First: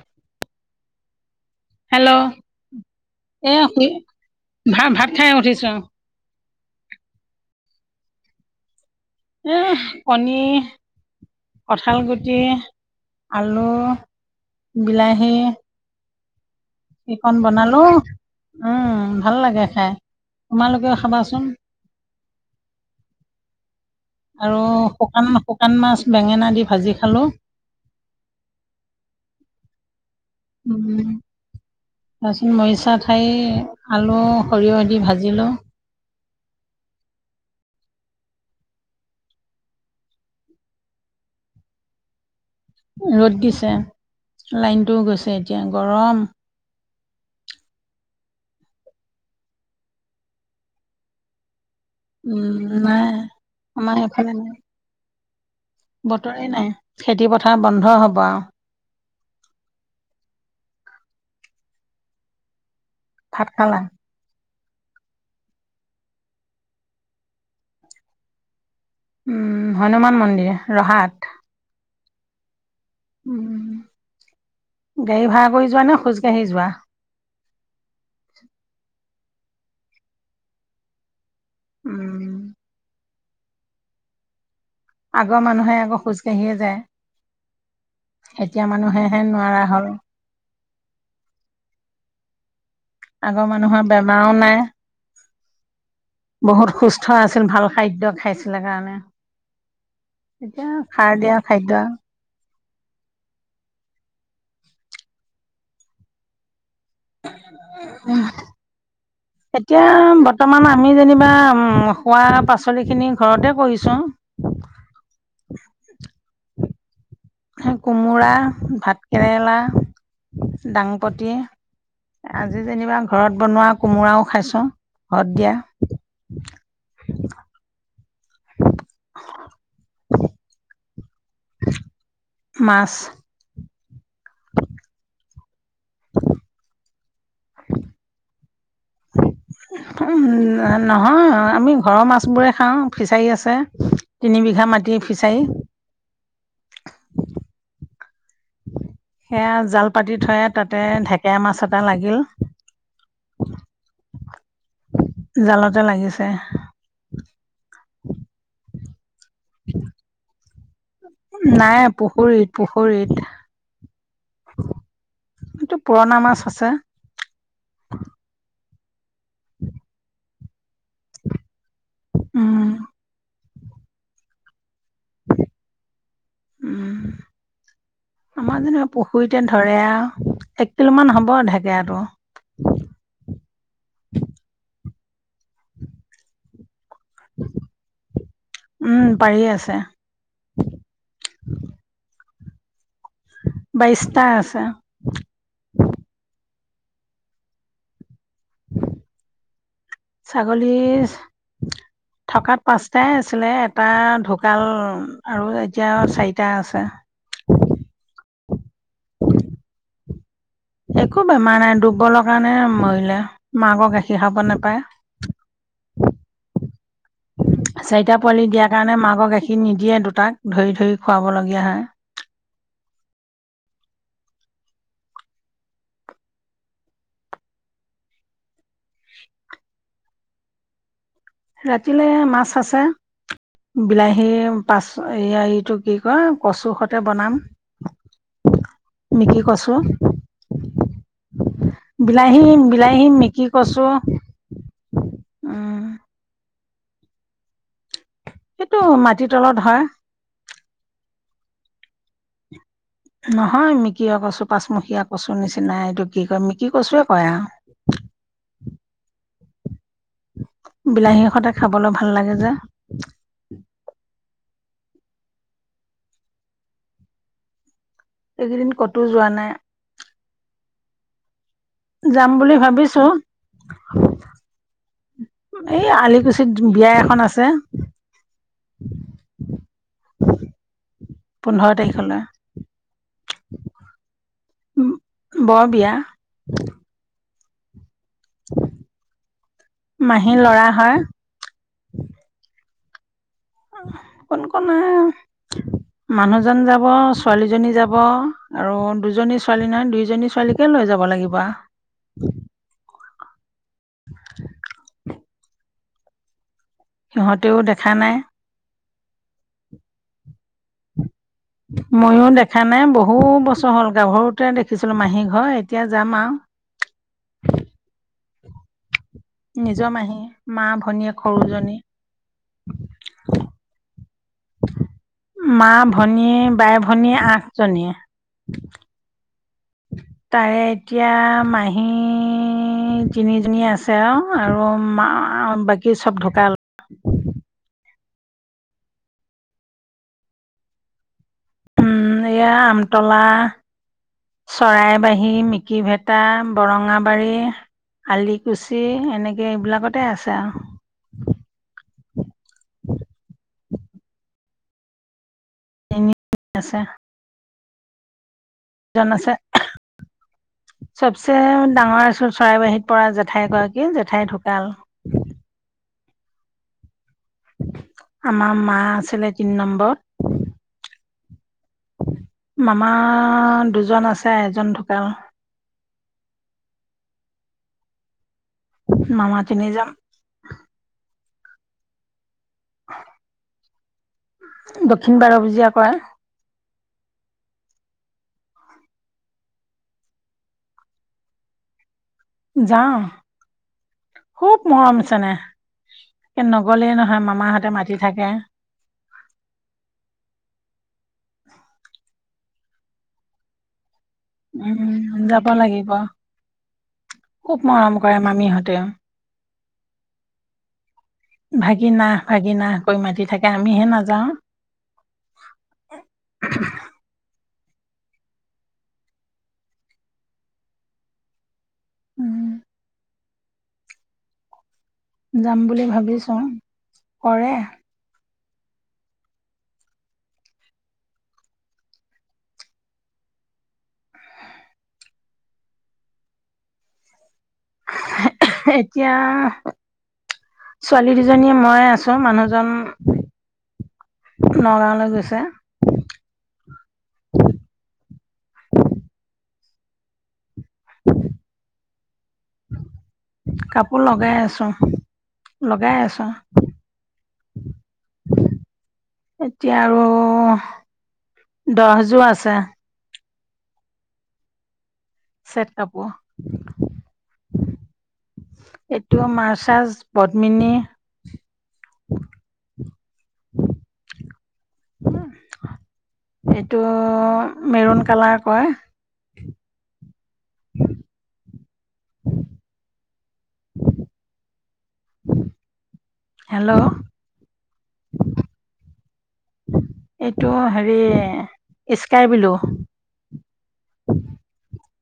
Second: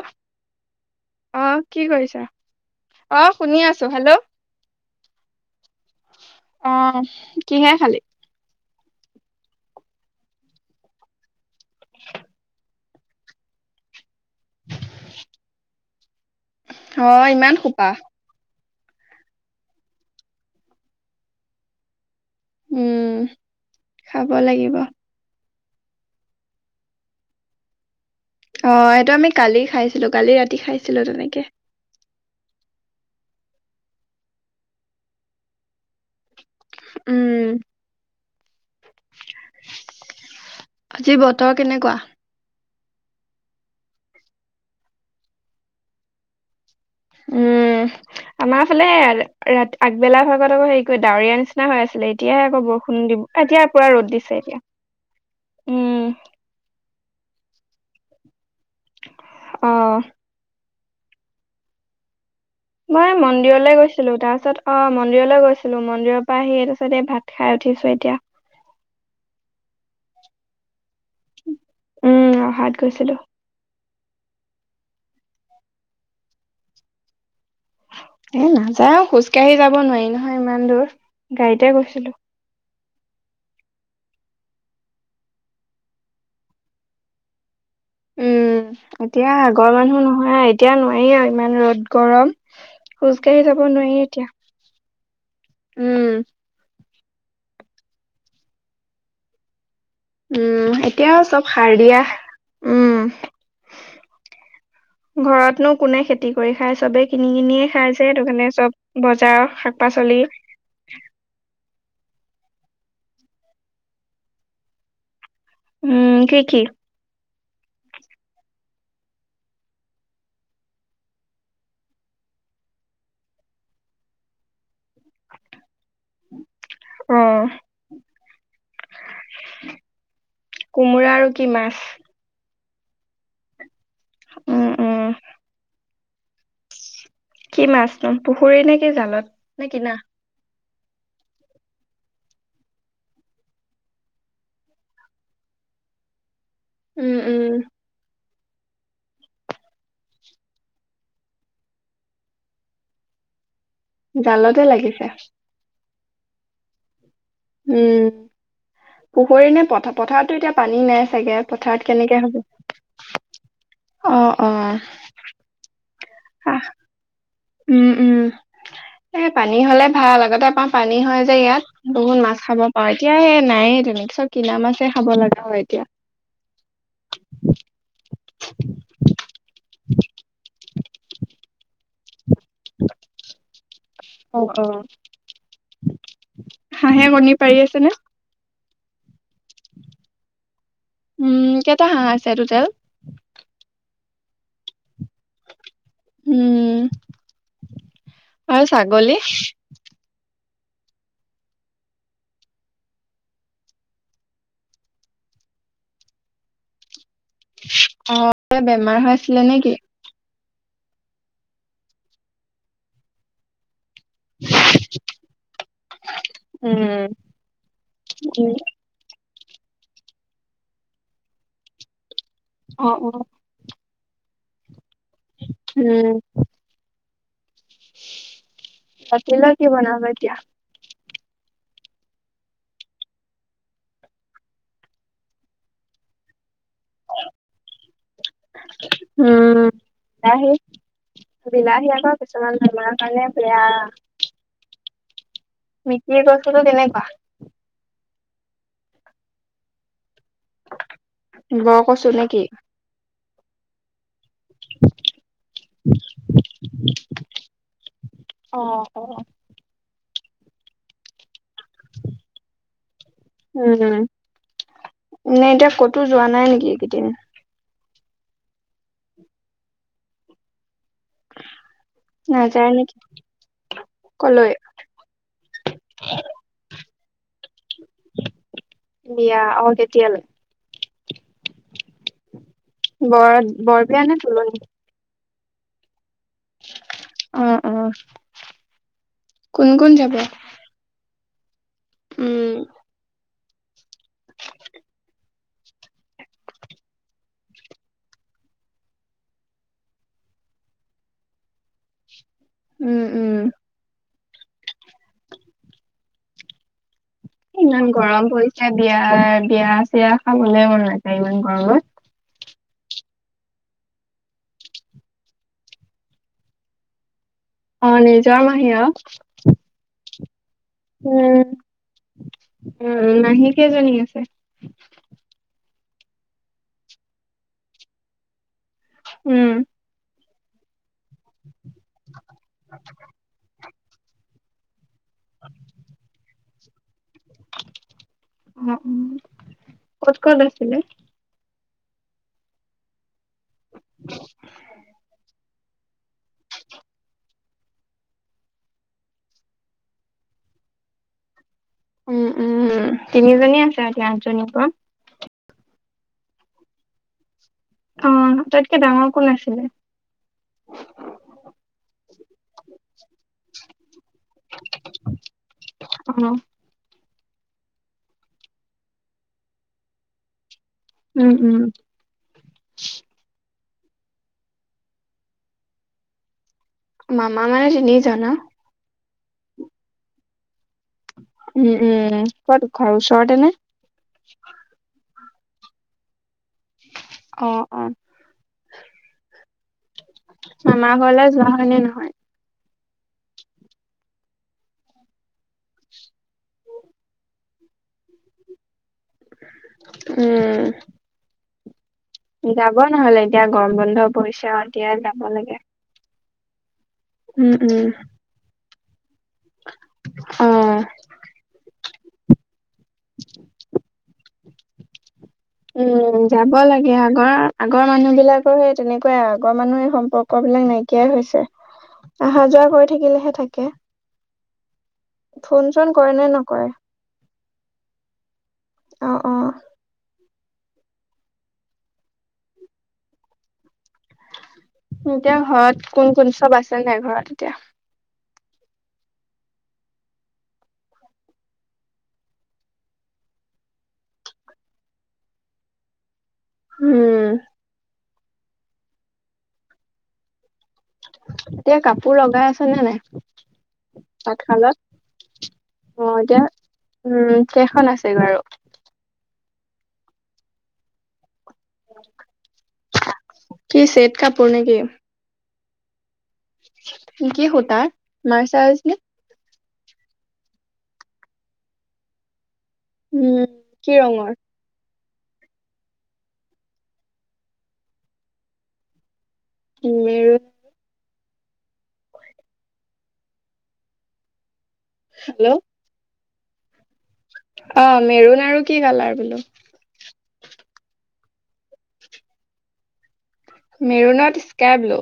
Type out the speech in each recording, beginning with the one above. অ'। কি হেল্ল' কৰিছা? অ', এ শুনি শুই আছোঁ হেল্ল' ভাত ভাত খাই উঠিছো অ', কিহে খালি? এহ, কণী, কঁঠাল গুটি, আলু বিলাহী অ চিকন ইমান সোপা বনালোঁ। উম ভাল লাগে খাই তোমালোকেও খাবাচোন। উম, খাব আৰু লাগিব। শুকান মা শুকান মাছ বেঙেনা দি ভাজি খালোঁ। অ', এইটো আমি কালি খাইছিলোঁ কালি ৰাতি খাইছিলোঁ তেনেকে। [unintelligible] মৰিছা ঠাৰী, আলু, সৰিয়হ দি ভাজিলো। উম আজি বতৰ কেনেকুৱা? এ, ৰ'দ দিছে। লাইনটোও গৈছে এতিয়া গৰম। উম, আমাৰ ফালে ৰা ৰাত আগবেলা ভাগত আকৌ হেৰি কৰি ডাৱৰীয়া নিচিনা হৈ আছে ছিলে এতিয়াহে উম আকৌ বৰষুণ নাই দিব এ, এতিয়া পুৰা আমাৰ ৰ'দ সেইফালে দিছে নাই এতিয়া। উম বতৰে নাই খেতি পথাৰ বন্ধ হ'ব আওঁ। অ'। মই ভাত মন্দিৰলে খালা গৈছিলোঁ। তাৰ পাছত অ', মন্দিৰলৈ গৈছিলোঁ মন্দিৰৰ পৰা আহি তাছতে ভাত খাই উঠিছো এতিয়া। উম হনুমান মন্দিৰ ৰহাত? উম ৰহাত গৈছিলোঁ। উম। গাড়ী ভা়ৰা কৰি যোৱা নে খোজ কাঢ়ি যোৱা? এ, নাযাওঁ খোজ কাঢ়ি যাব নোৱাৰি নহয় ইমান দূৰ গাড়ীতে গৈছিলোঁ। উম আগৰ মানুহে আকৌ খোজকাঢ়িয়ে যায়। এতিয়া উম। মানুহেহে এতিয়া নোৱাৰা আগৰ হ'ল মানুহ নহয় আৰু এতিয়া নোৱাৰি আৰু ইমান ৰ'দ গৰম। খোজ কাঢ়ি আগৰ যাব মানুহৰ নোৱাৰি এতিয়া, বেমাৰো নাই উম। বহুত সুস্থ আছিল ভাল খাদ্য খাইছিলে কাৰণে। এতিয়া উম, সাৰ এতিয়াও দিয়া চব খাদ্য সাৰ দিয়া উম, ঘৰতনো কোনে খেতি কৰি খায় চবেই কিনি কিনিয়ে খাই যে সেইটো কাৰণে চব বজাৰৰ শাক পাচলি মান আমি যেনিবা উম শোৱা পাচলিখিনি ঘৰতে কৰিছোঁ। উম কি কি? সেই কোমোৰা, ভাত কেৰেলা, দাংপতি আজি যেনিবা ঘৰত বনোৱা কোমোৰাও খাইছো ঘৰত দিয়া। অ'। কোমোৰা আৰু কি মাছ? মাছ। উম উম [inaudible] কি মাছ? [unintelligible] ফুৰি নে কি জালত নে কিনা? আ, নহয় আমি ঘৰৰ মাছবোৰে খাওঁ ফিচাৰী আছে তিনি বিঘা মাটিৰ ফিছাৰী। উম উম সেয়া জাল পাতি থয় তাতে ঢেকেৰা মাছ এটা লাগিল। [unintelligible] জালতে লাগিছে ডালতে লাগিছে উম পুখুৰী নে প পথাৰতো এতিয়া পানী নাই চাগে নাই পথাৰত কেনেকে হ'ব পুখুৰীত পুখুৰীত অ অ। এইটো পুৰণা মাছ আহ আছে। উম উম এ পানী হলে ভাল আগতে পাম। পানী হয় যে ইয়াত বহুত মাছ খাব উম পাৰওঁ এতিয়া নাই তম চব। কিনা মাছেই খাব লগা হয় এতিয়া উম আমাৰ যেনিবা পুখুৰীতে ধৰে আৰু এক কিলোমান হ'ব ঢেকেৰাটো। অ অ, হাঁহে কণী পাৰি আছে ন উম পাৰিয়ে আছে। উম কেইটা হাঁহ আছে টোটেল বাইছটা আছে উম আৰু ছাগলী ছাগলী [unintelligible] থকাত পাঁচটাই আছিলে এটা ঢুকাল আৰু এতিয়া চাৰিটা আছে অ এ বেমাৰ হৈ আছিলে নে কি একো বেমাৰ নাই ডুৰ্বলৰ কাৰণে মৰিলে মাকৰ গাখীৰ খাব নাপায় উম চাৰিটা পোৱালি উম দিয়াৰ কাৰণে মাকক এক কি নিদিয়ে দুটাক ধৰি ধৰি খুৱাবলগীয়া হয় অ অ উম, ৰাতিলৈ কি বনাবা এতিয়া ৰাতিলে মাছ আছে বিলাহীৰ পাছ এইটো কি কয় কচু সতে বনাম মিকি উম কছূ বিলাহী বিলাহী আকৌ বিলাহী কিছুমান বেমাৰৰ বিলাহী কাৰণে মিকি বেয়া কছো অ। মিকি কছোতো কেনেকুৱা সেইটো মাটিৰ তলত হয় ব কছো নেকি নহয় মিকিয় কছো পাঁচমখীয়া কচু নিচিনাই এইটো কি কয় মিকি কচোৱে কয় আৰু অ অ। বিলাহীৰ সতে খাবলৈ ভাল লাগে যে উম নে এতিয়া ক'তো যোৱা নাই নেকি এইকেইদিন এইকেইদিন কতো যোৱা নাই যাম বুলি নাযায় নেকি ভাবিছো কলৈ? এই আলিকুছিত বিয়া এখন আছে বিয়া অ কেতিয়ালৈ পোন্ধৰ তাৰিখলৈ বৰ বৰ বিয়া নে তুলনি উম বৰ বিয়া উম উম মাহীৰ লৰা হয়। উম। আহ, কোন কোন আহ মানুহজন যাব, ছোৱালীজনী যাব আৰু দুজনী ছোৱালী নহয় দুইজনী ছোৱালী কে লৈ যাব লাগিব আ উম উম। [unintelligible] সিহঁতেও ইমান দেখা নাই গৰম পৰিছে, বিয়া বিয়া চয়া খাবলে মন লাগে ইমান গৰমত। ময়ো দেখা নাই। বহু বছৰ হ'ল গাভৰুতে দেখিছিলোঁ মাহী ঘৰ এতিয়া যাম আও অঁ, নিজৰ মাহি আও। নিজৰ মাহী মা ভ উম উম মাহী কেইজনী আছে? মা ভনী, বাই-ভনী আঠজনীয়ে। উম। তাৰে এতিয়া মাহী তিনিজনী আছে। তেওঁ আৰু মা বাকী চব ঢুকাল। ও ওম, ক'ত ক'ত আছিলে? উম এয়া আমতলা, চৰাইবাহী, মিকি ভেত তা বৰঙাবাৰী, আলিকুছি এনেকে এইবিলাকতে আছে আও। উম উমম তিনিজনী আছে এতিয়া আঠজনীৰ পৰা? তিনিজনী আছে। অঁ, আটাইতকে জন ডাঙৰ আছে কোন আছিলে? চবচে ডাঙৰ আছিল চৰাইবাহীত পৰা জেঠাইগৰাকী, জেঠাই ঢুকাল। অঁ, আমাৰ মা আছিলে তিনি নম্বত। উম, উম। মামা দুজন আছে, এজন ঢুকাল। মামা মানে তিনি জন আও? মামা তিনি জন। উম উম, ক'ত ঘৰ ওচৰতে নে? দক্ষিণ বাৰভোজীয়া কয়। অঁ অঁ। মামাৰ ঘৰলে যোৱা হয় নে নহয়? যাওঁ। খুব মৰম চনেহ। নগ'লেই নহয় মামাহঁতে মাতি থাকে। উমম। যাব নহলে এতিয়া, গৰম বন্ধ পৰিছে আও এতিয়াই যাব লাগে। সেইপা, উম, খুব মৰম কৰে মামীহঁতেও। অঁ, ভাগিন আহ, ভাগিন আহ, কৈ মাতি থাকে আমিহে নাযাওঁ। উম যাব লাগে আক। আগৰ মানুহ বিলাকৰ সেই তেনেকুৱাই আ আগৰ মানুহ এই সম্পৰ্ক বিলাক নাইকিয়াই হৈছে। উম অহা-যোৱা কৰি থাকিলেহে থাকে। যাম বুলি ফোন-চোন কৰে নে ভাবিছো নকৰে? কৰে অঁ অঁ। এতিয়া ঘৰত কোন কোন, চব আছে নাই ঘৰত এতিয়া? [unintelligible] এতিয়া ছোৱালী দুজনীয়ে মই আছো মানুহজন নগাঁৱলৈ গৈছে। হুম। এতিয়া কাপোৰ লগাই আছে নে নাই? কাপোৰ লগাই আছো তাঁতশালত লগাই অহ আছো এতিয়া উম কেইখন আছে বাৰু? এতিয়া আৰু দহযোৰ আছে। কি চেদ কাপোৰ নেকি? চেট কাপোৰ। কি কি সূতাৰ মাৰ্চাৰজ নে? তোমাৰ মাৰ্চাজ, পদ্মিনী উম কি ৰঙৰ? এইটো মেৰুণ কালাৰ কয়। উম। হেল্ল'। হেল্ল'। অ মেৰুণ আৰু কি কালাৰ বোলো? এইটো হেৰি স্কাই ব্লু। মেৰুনত স্কাই ব্লু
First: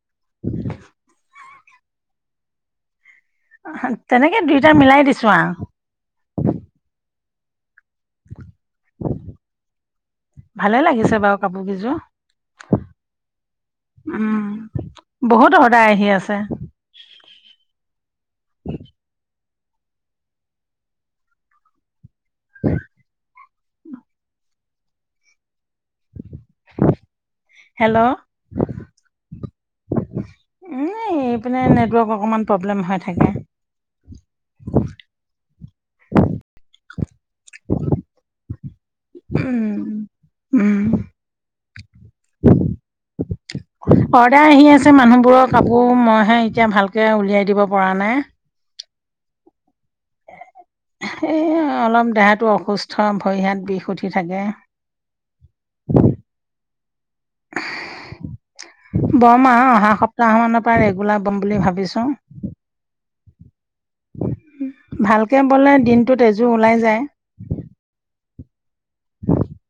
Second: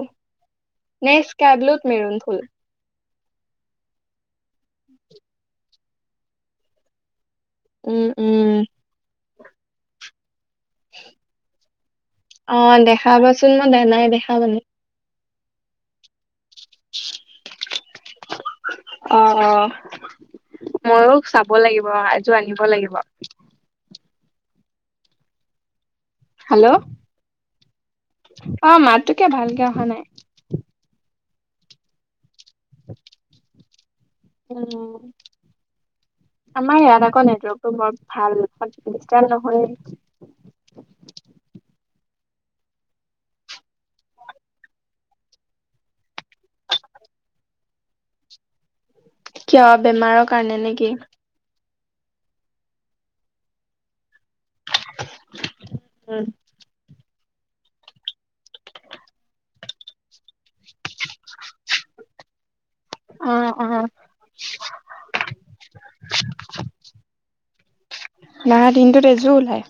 নে স্কাই ব্লুত মেৰুন ফুল। তেনেকে দুইটা মিলাই দিছো আও। উম উম। ভালে লাগিছে বাৰু কাপোৰ কেইযোৰ [inaudible] অ দেখাবাচোন মই নাই দেখা উম মানে। বহুত অৰ্ডাৰ আহি আছে। [inaudible] অ অ ময়ো চাব লাগিব এযোৰ আনিব লাগিব। হেল্ল'। হেল্ল'। অ মাতটো কে ভালকে অহা নাই। উম এইপিনে নেটৱৰ্ক অকণমান প্ৰব্লেম হৈ থাকে। উম আমাৰ ইয়াত আকৌ নেটৱৰ্কটো বৰ ভাল ডিৰ্চটাব নহয়ে। উম উম, [inaudible] অৰ্ডাৰ আহি আছে মানুহবোৰৰ কাপোৰ মইহে এতিয়া ভালকে উলিয়াই দিব পৰা নাই। কিয় বেমাৰৰ কাৰণে নে নেকি? সেই অলপ দেহাটো অসুস্থ ভৰি হাত বিষ উঠি থাকে। [inaudible] বম আও অহা সপ্তাহ মানৰ পৰা ৰেগুলাৰ বম বুলি ভাবিছো। অঁ অঁ। ভালকে ব'লে দিনটো এযোৰ ওলাই যায়। না দিনটোত এযোৰ ওলায়।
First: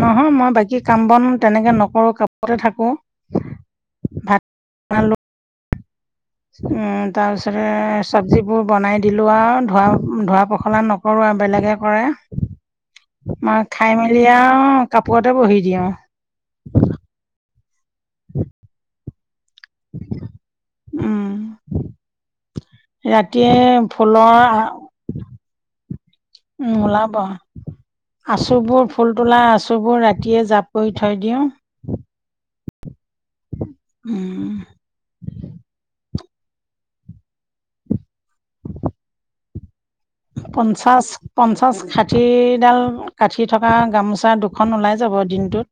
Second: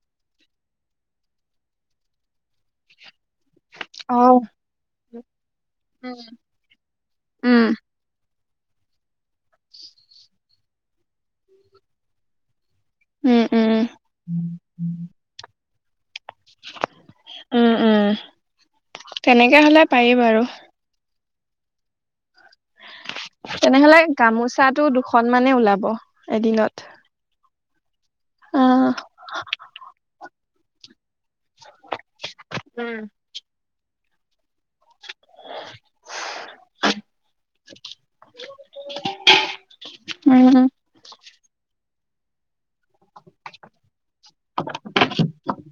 নহয় মই বাকী কাম বন তেনেকৈ নকৰো কাপোৰতে থাকোঁ। অঁ। ভাত বনালোঁ উম। উম তাৰ উম, পিছতে। চবজিবোৰ বনাই দিলোঁ আৰু ধোৱা ধোৱা পখলা নকৰোঁ আৰু বেলেগে কৰে উম, মই খাই মেলি আৰু কাপোৰতে বহি দিওঁ [inaudible] উ [inaudible] তেনেকে হ'লে পাৰি বাৰু উম ৰাতিয়ে ফুলৰ সন্মানে ওলাব এদিনত উ ওলাব আচুবোৰ অ'। ফুল তোলা আচুবোৰ ৰাতিয়ে জাপ কৰি থৈ দিওঁ উম উম উম, পঞ্চাশ পঞ্চাশ ষাঠিডাল কাঠি থকা গামোচা দুখন ওলাই যাব দিনটোত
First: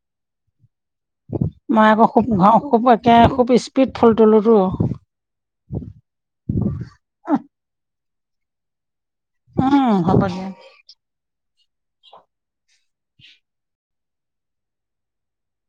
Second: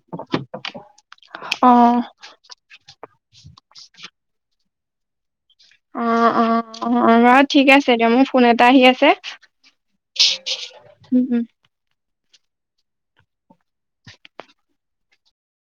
মই অ', আকৌ খুব ঘৰ খুব তাকে খুব স্পীড ফুল তোলোঁতো অ অ অ বাৰু ঠিক আছে দিয়ক মোৰ ফোন এটা আহি আছে উম হ'ব দিয়া। উম উম [unintelligible]